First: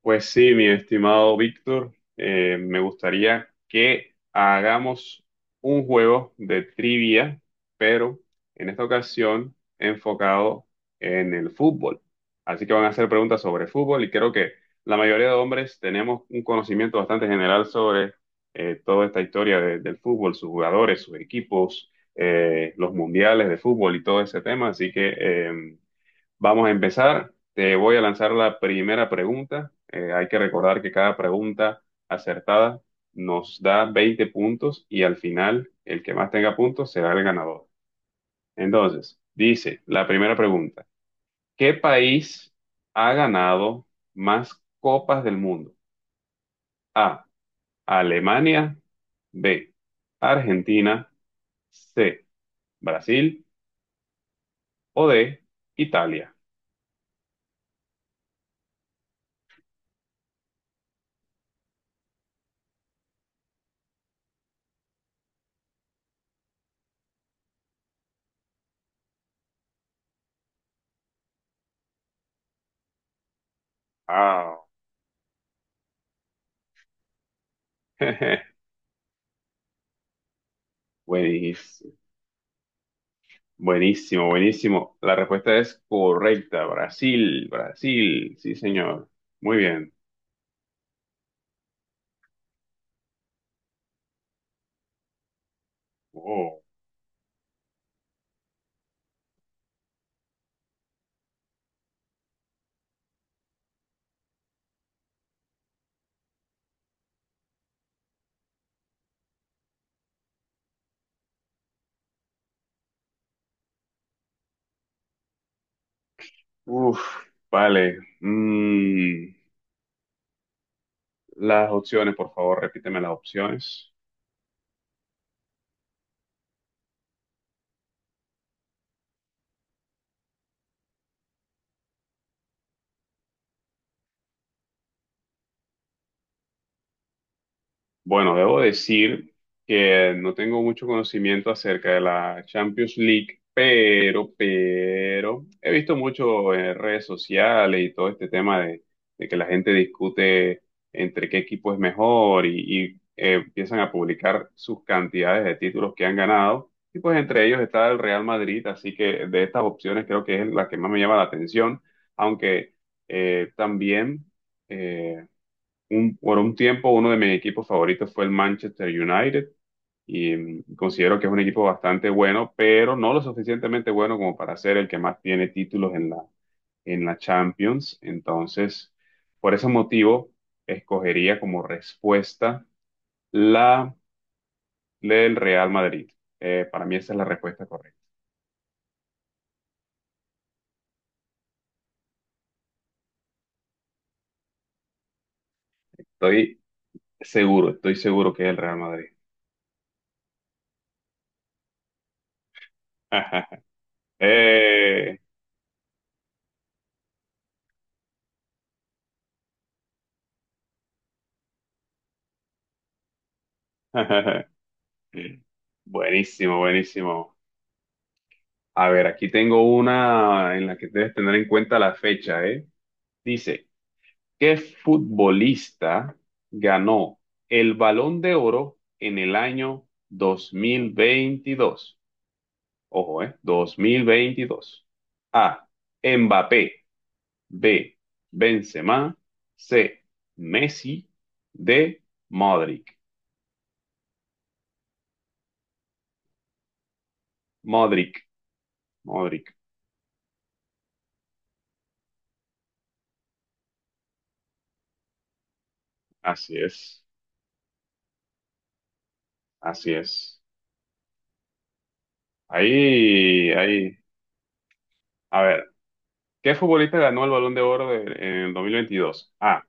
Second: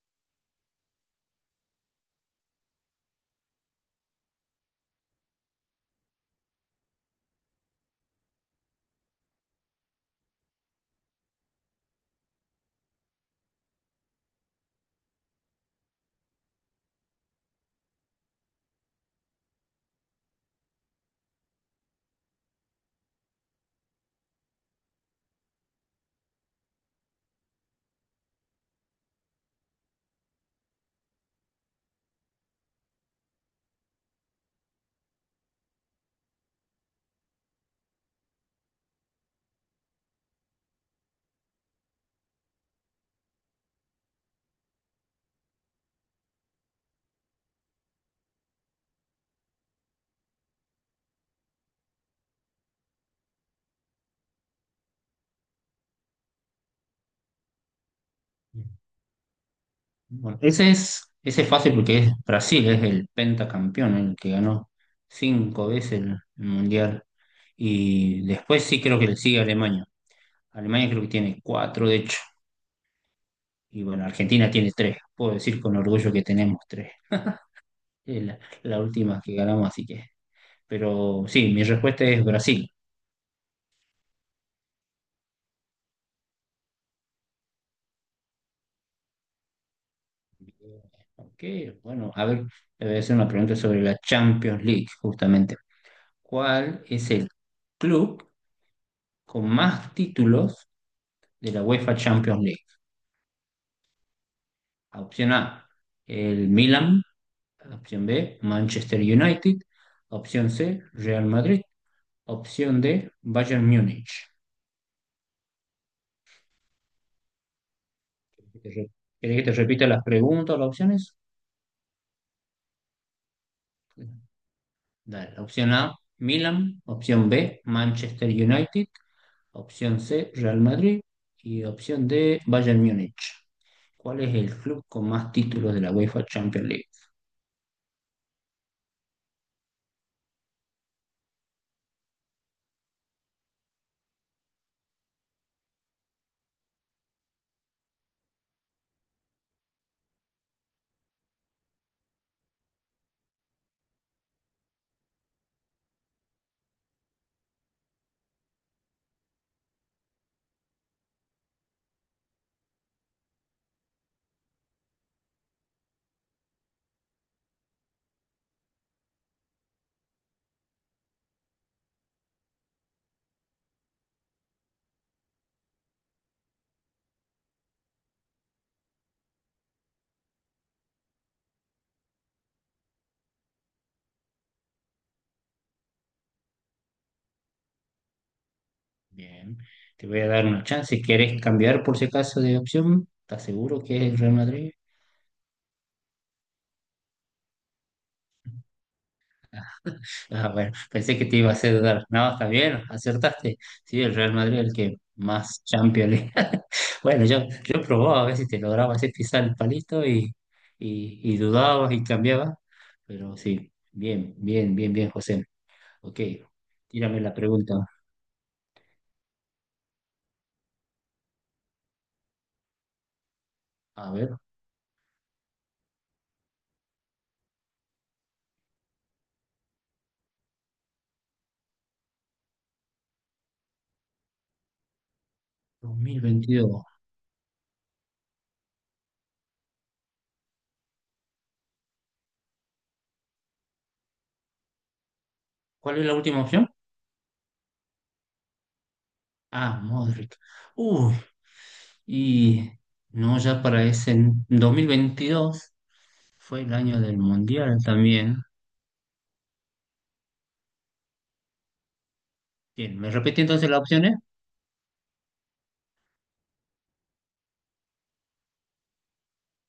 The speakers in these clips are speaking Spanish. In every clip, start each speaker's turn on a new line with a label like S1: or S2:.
S1: Pues sí, mi estimado Víctor, me gustaría que hagamos un juego de trivia, pero en esta ocasión enfocado en el fútbol. Así que van a hacer preguntas sobre fútbol y creo que la mayoría de hombres tenemos un conocimiento bastante general sobre toda esta historia del fútbol, sus jugadores, sus equipos, los mundiales de fútbol y todo ese tema. Así que vamos a empezar. Te voy a lanzar la primera pregunta. Hay que recordar que cada pregunta acertada nos da 20 puntos y al final el que más tenga puntos será el ganador. Entonces, dice la primera pregunta. ¿Qué país ha ganado más copas del mundo? A. Alemania. B. Argentina. C. Brasil. O D. Italia.
S2: Bueno, ese es fácil porque es Brasil, es el pentacampeón, el que ganó cinco veces el mundial. Y después sí creo que le sigue Alemania. Alemania creo que tiene cuatro, de hecho. Y bueno, Argentina
S1: Ah,
S2: tiene tres. Puedo decir con orgullo que tenemos tres. Es la, la última que ganamos, así que. Pero sí, mi
S1: buenísimo.
S2: respuesta es Brasil.
S1: Buenísimo, buenísimo. La respuesta es correcta. Brasil, Brasil. Sí, señor. Muy bien.
S2: Ok, bueno, a ver, te voy a hacer una pregunta sobre la Champions League, justamente.
S1: Oh,
S2: ¿Cuál es el club con más títulos de la UEFA Champions League? Opción A, el Milan. Opción B, Manchester United. Opción C, Real Madrid. Opción D, Bayern Múnich.
S1: uf, vale.
S2: ¿Querés que te repita las preguntas o las opciones?
S1: Las opciones, por favor, repíteme las opciones.
S2: Dale. Opción A, Milan. Opción B, Manchester United. Opción C, Real Madrid. Y opción D, Bayern Múnich. ¿Cuál es el club con más títulos de la UEFA Champions League?
S1: Bueno, debo decir que no tengo mucho conocimiento acerca de la Champions League, pero he visto mucho en redes sociales y todo este tema de que la gente discute entre qué equipo es mejor y empiezan a publicar sus cantidades de títulos que han ganado. Y pues entre ellos está el Real Madrid, así que de estas opciones creo que es la que más me llama la atención, aunque también eh, por un tiempo uno de mis equipos favoritos fue el Manchester United y considero que es un equipo bastante bueno, pero no lo suficientemente bueno como para ser el que más tiene títulos en la Champions. Entonces, por ese motivo, escogería como respuesta la del Real Madrid. Para mí esa es la respuesta correcta.
S2: Bien, te voy a dar una chance. Si ¿Quieres cambiar por si acaso de opción? ¿Estás seguro que es el Real Madrid?
S1: Estoy estoy seguro que es el Real Madrid.
S2: Ah, bueno, pensé que te iba a hacer dudar. No, está bien, acertaste. Sí, el Real Madrid es el que
S1: Eh,
S2: más Champions League. Bueno, yo probaba a ver si te lograba hacer pisar el palito y dudabas y cambiabas. Pero sí, bien, bien, bien, bien, José. Ok,
S1: Buenísimo,
S2: tírame la
S1: buenísimo.
S2: pregunta.
S1: A ver, aquí tengo una en la que debes tener en cuenta la fecha, ¿eh? Dice,
S2: A ver,
S1: ¿qué futbolista ganó el Balón de Oro en el año 2022? Ojo, ¿eh? 2022. A.
S2: 2022.
S1: Mbappé. B. Benzema. C. Messi. D. Modric.
S2: ¿Cuál es la última opción?
S1: Modric. Modric.
S2: Ah, Modric. Uy, y no, ya para ese 2022
S1: Así
S2: fue el año
S1: es.
S2: del Mundial también.
S1: Así es.
S2: Bien, ¿me repetí
S1: Ahí,
S2: entonces las
S1: ahí.
S2: opciones?
S1: A ver, ¿qué futbolista ganó el Balón de Oro en el 2022? A.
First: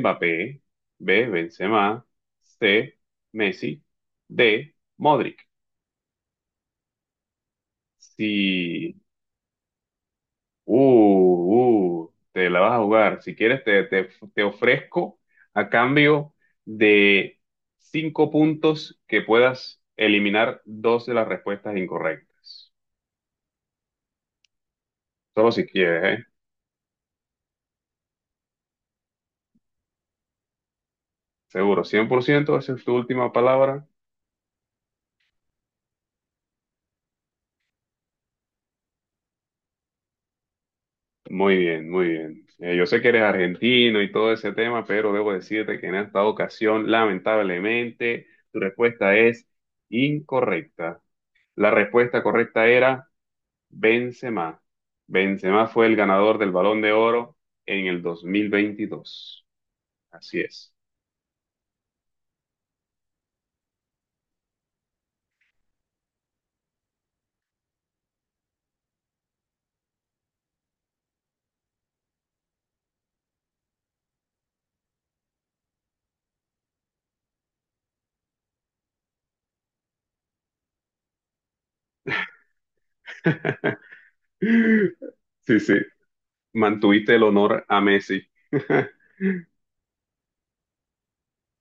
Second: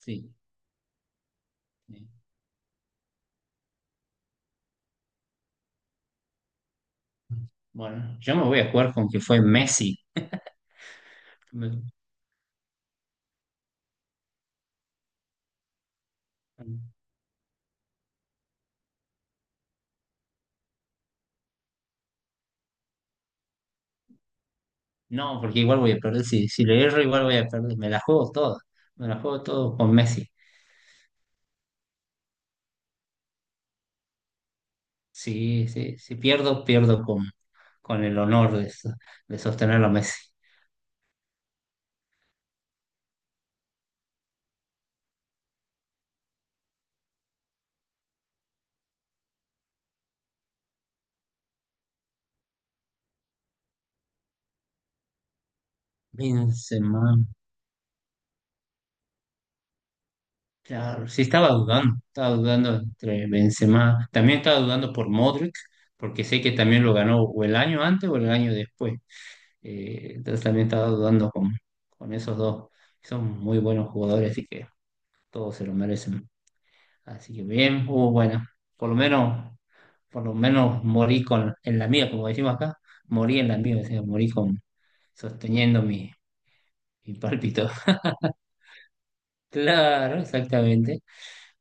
S2: Sí.
S1: B. Benzema. C. Messi. D. Modric.
S2: Bueno, yo me voy a jugar
S1: Si.
S2: con que fue Messi. Me-
S1: Te la vas a jugar. Si quieres, te ofrezco a cambio de cinco puntos que puedas eliminar dos de las respuestas incorrectas.
S2: No,
S1: Solo
S2: porque
S1: si
S2: igual voy a
S1: quieres, ¿eh?
S2: perder. Si le erro, igual voy a perder. Me la juego toda. Me la juego todo con Messi.
S1: Seguro, 100%, esa es tu última palabra.
S2: Sí, sí, si pierdo, pierdo con el honor de, de sostener a Messi.
S1: Muy bien, muy bien. Yo sé que eres argentino y todo ese tema, pero debo decirte que en esta ocasión, lamentablemente, tu respuesta es incorrecta. La respuesta correcta era Benzema. Benzema fue el ganador del Balón de
S2: Benzema.
S1: Oro en el 2022. Así es.
S2: Claro, sí estaba dudando entre Benzema, también estaba dudando por Modric, porque sé que también lo ganó o el año antes o el año después. Entonces también estaba dudando con esos dos. Son muy buenos jugadores, así que todos se lo merecen. Así que bien, hubo bueno, por lo menos, por lo menos morí con, en la mía, como decimos acá, morí en la mía, o sea, morí con,
S1: Sí, sí.
S2: sosteniendo mi,
S1: Mantuviste
S2: mi
S1: el honor
S2: pálpito.
S1: a Messi.
S2: Claro, exactamente.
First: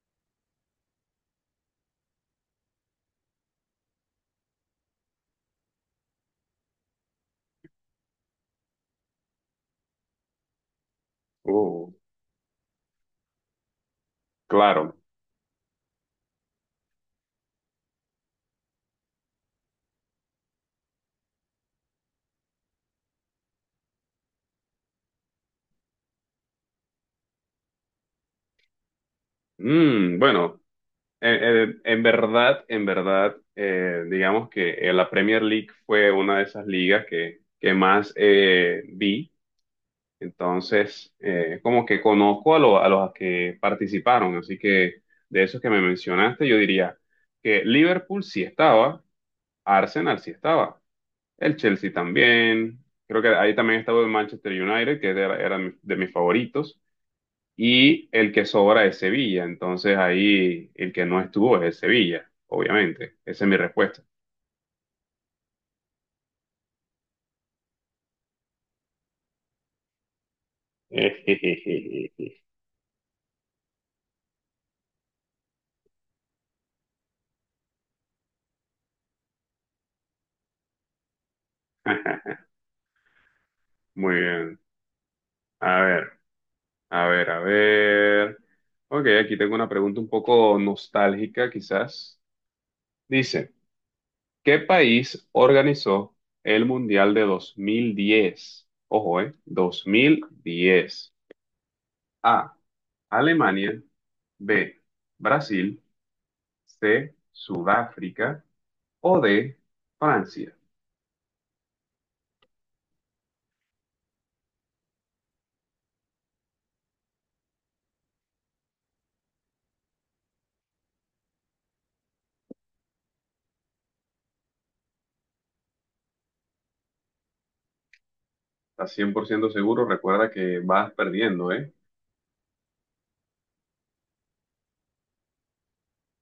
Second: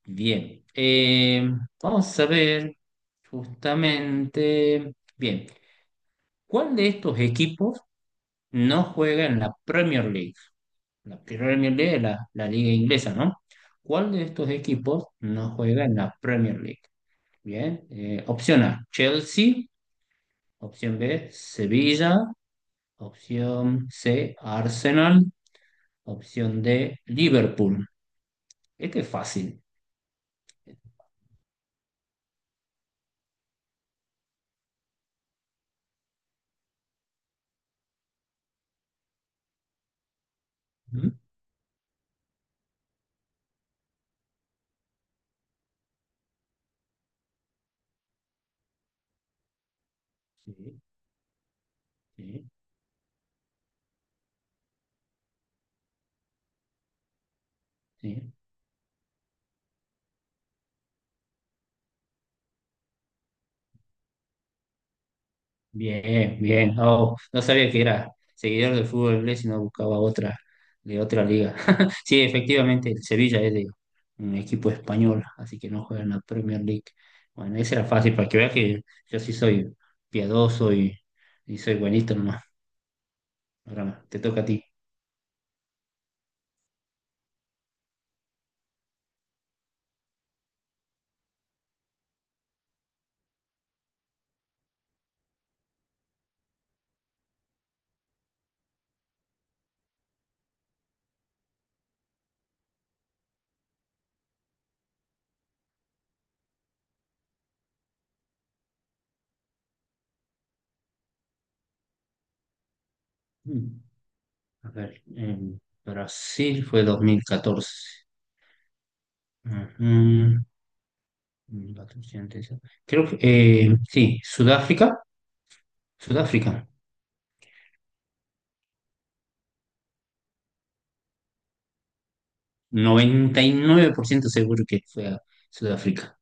S2: Bien, vamos a ver justamente, bien, ¿cuál de estos equipos no juega en la Premier League? La Premier
S1: Oh,
S2: League es la liga inglesa, ¿no? ¿Cuál de estos
S1: claro.
S2: equipos no juega en la Premier League? Bien, opción A, Chelsea, opción B, Sevilla, opción C, Arsenal, opción D, Liverpool. Este es fácil.
S1: Bueno. En verdad, en verdad, digamos que la Premier League fue una de esas ligas que más vi.
S2: ¿Mm?
S1: Entonces, como que conozco a los que participaron. Así que de esos que me mencionaste, yo diría que Liverpool sí estaba, Arsenal sí estaba,
S2: Sí,
S1: el Chelsea
S2: sí,
S1: también. Creo que ahí también estaba el Manchester United, que era de mis favoritos y el
S2: sí.
S1: que sobra es Sevilla. Entonces ahí el que no estuvo es el Sevilla, obviamente. Esa es mi respuesta.
S2: Bien, bien. Oh, no sabía que era seguidor del fútbol inglés y no buscaba otra de otra liga. Sí, efectivamente, el Sevilla es de un equipo español, así que no juega en la Premier League. Bueno, esa era fácil para que veas que yo sí soy piadoso y soy buenito nomás. Ahora
S1: Muy
S2: te toca a
S1: bien.
S2: ti.
S1: A ver, a ver, a ver. Ok, aquí tengo una pregunta un poco nostálgica, quizás. Dice, ¿qué país organizó el Mundial de 2010? Ojo, ¿eh? 2010. A, Alemania. B, Brasil. C, Sudáfrica. O de Francia.
S2: Mm, A ver, en Brasil fue 2014. Ujú, 2014, antes. Creo que sí, Sudáfrica. Sudáfrica.
S1: ¿Estás 100% seguro? Recuerda que vas perdiendo, ¿eh?
S2: 99% seguro que fue a Sudáfrica.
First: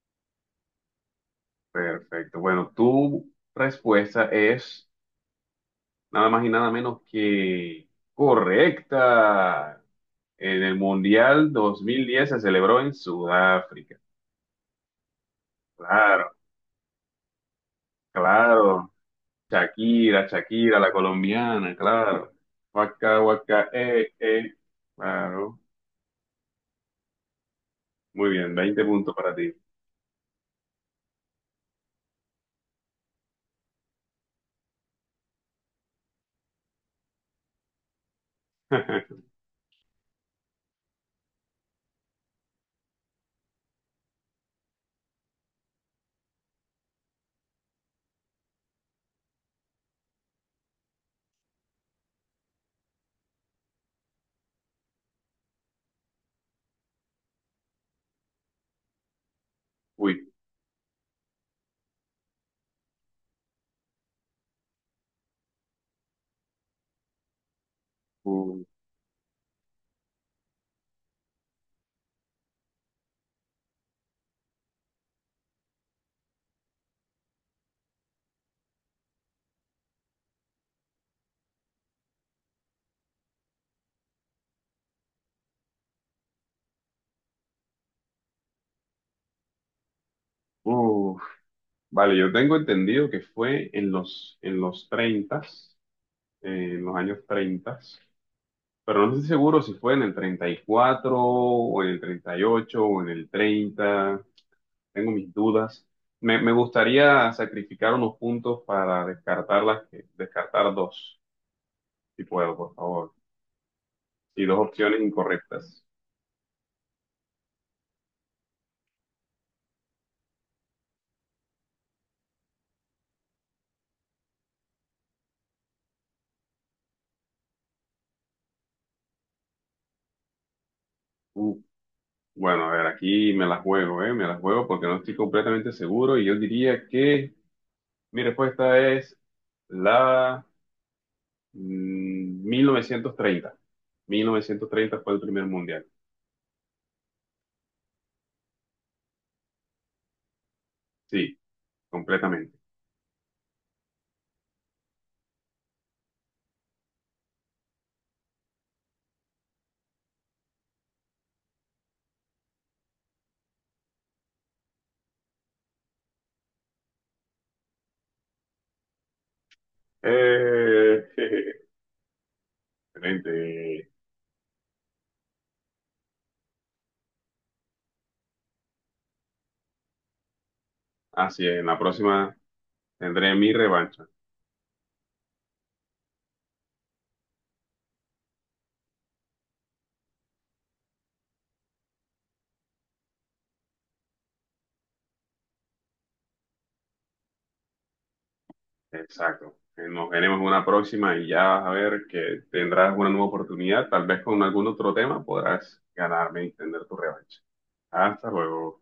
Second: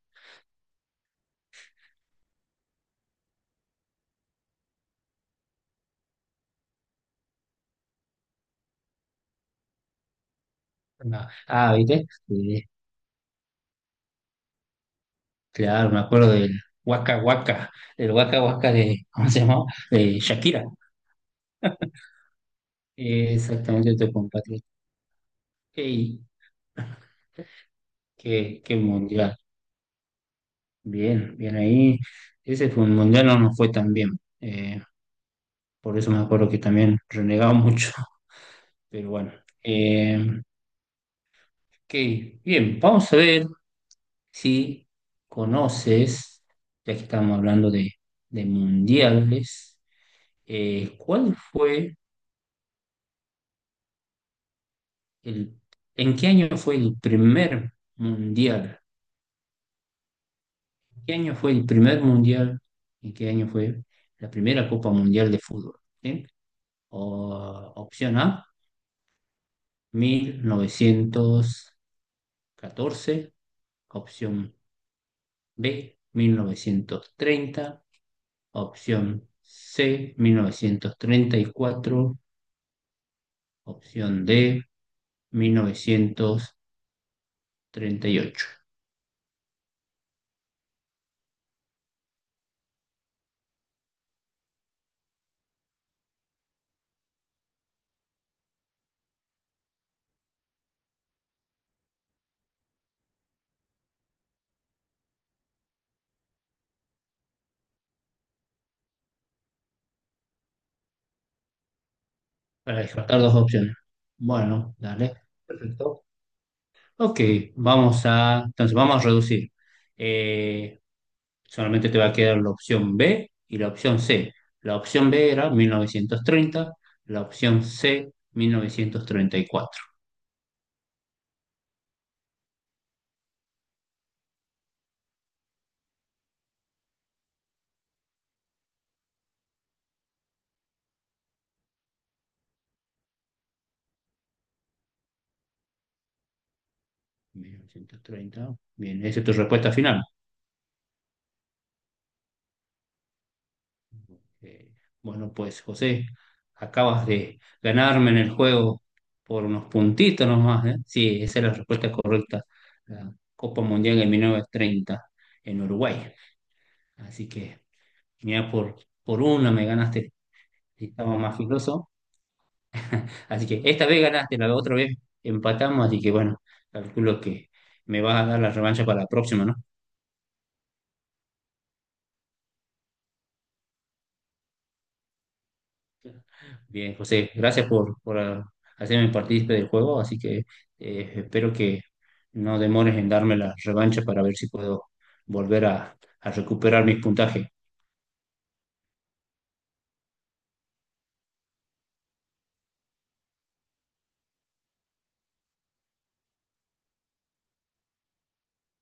S1: Perfecto. Bueno, tu respuesta es nada más y nada menos que correcta. En el
S2: Ah,
S1: Mundial
S2: ah,
S1: dos mil
S2: ¿viste?
S1: diez se celebró en Sudáfrica.
S2: Claro, me acuerdo
S1: Claro,
S2: del Waka Waka, el Waka Waka
S1: claro.
S2: de, ¿cómo se llamaba? De
S1: Shakira,
S2: Shakira.
S1: Shakira, la colombiana, claro. Waka, waka,
S2: Exactamente, tu
S1: eh.
S2: compatriota.
S1: Claro.
S2: Ey,
S1: Muy bien,
S2: qué, qué
S1: 20 puntos para
S2: mundial.
S1: ti.
S2: Bien, bien ahí. Ese fue un mundial, no nos fue tan bien. Por eso me acuerdo que también renegaba mucho. Pero bueno. Eh, ok, bien, vamos a ver si conoces, ya que estamos hablando de mundiales, ¿cuál fue el, en qué año fue el primer mundial?
S1: Uy,
S2: ¿Qué año fue el primer mundial? ¿En qué año fue la primera Copa Mundial de Fútbol? ¿Sí? Opción A,
S1: uy,
S2: 1914, opción B, 1930, opción C, 1934. Opción D, 1938.
S1: uy. Vale, yo tengo entendido que fue en los, 30, en los años 30, pero no estoy seguro si fue en el 34 o en el 38 o en el 30. Tengo mis dudas. Me gustaría sacrificar unos puntos para descartar las que, descartar dos, si puedo, por
S2: ¿Para
S1: favor.
S2: descartar dos opciones?
S1: Y dos
S2: Bueno,
S1: opciones
S2: dale.
S1: incorrectas.
S2: Perfecto. Ok, vamos a, entonces vamos a reducir. Eh, solamente te va a quedar la opción B y la opción C. La opción B era 1930, la opción C 1934.
S1: Uh, bueno, a ver, aquí me las juego, ¿eh? Me las juego porque no estoy completamente seguro y yo diría que, mire, pues esta es la... Mm, 1930. 1930 fue el primer mundial.
S2: 1930, bien, esa es tu respuesta final.
S1: Sí, completamente.
S2: Eh, bueno, pues José, acabas de ganarme en el juego por unos puntitos nomás, ¿eh? Sí, esa es la respuesta correcta. La Copa Mundial de 1930 en Uruguay. Así que, mira, por una me ganaste, si
S1: Eh,
S2: estaba más filoso. Así que esta
S1: Excelente.
S2: vez ganaste, la otra vez empatamos, así que bueno, calculo que me vas a dar la revancha para la próxima, ¿no?
S1: Así es, en la próxima tendré mi revancha.
S2: Bien, José, gracias por ah, hacerme partícipe del juego, así que espero que no demores en darme la revancha para ver si puedo volver a recuperar mis puntajes.
S1: Exacto. Nos veremos en una próxima y ya vas a ver que tendrás una nueva oportunidad. Tal vez con algún otro tema podrás ganarme y tener tu revancha. Hasta luego.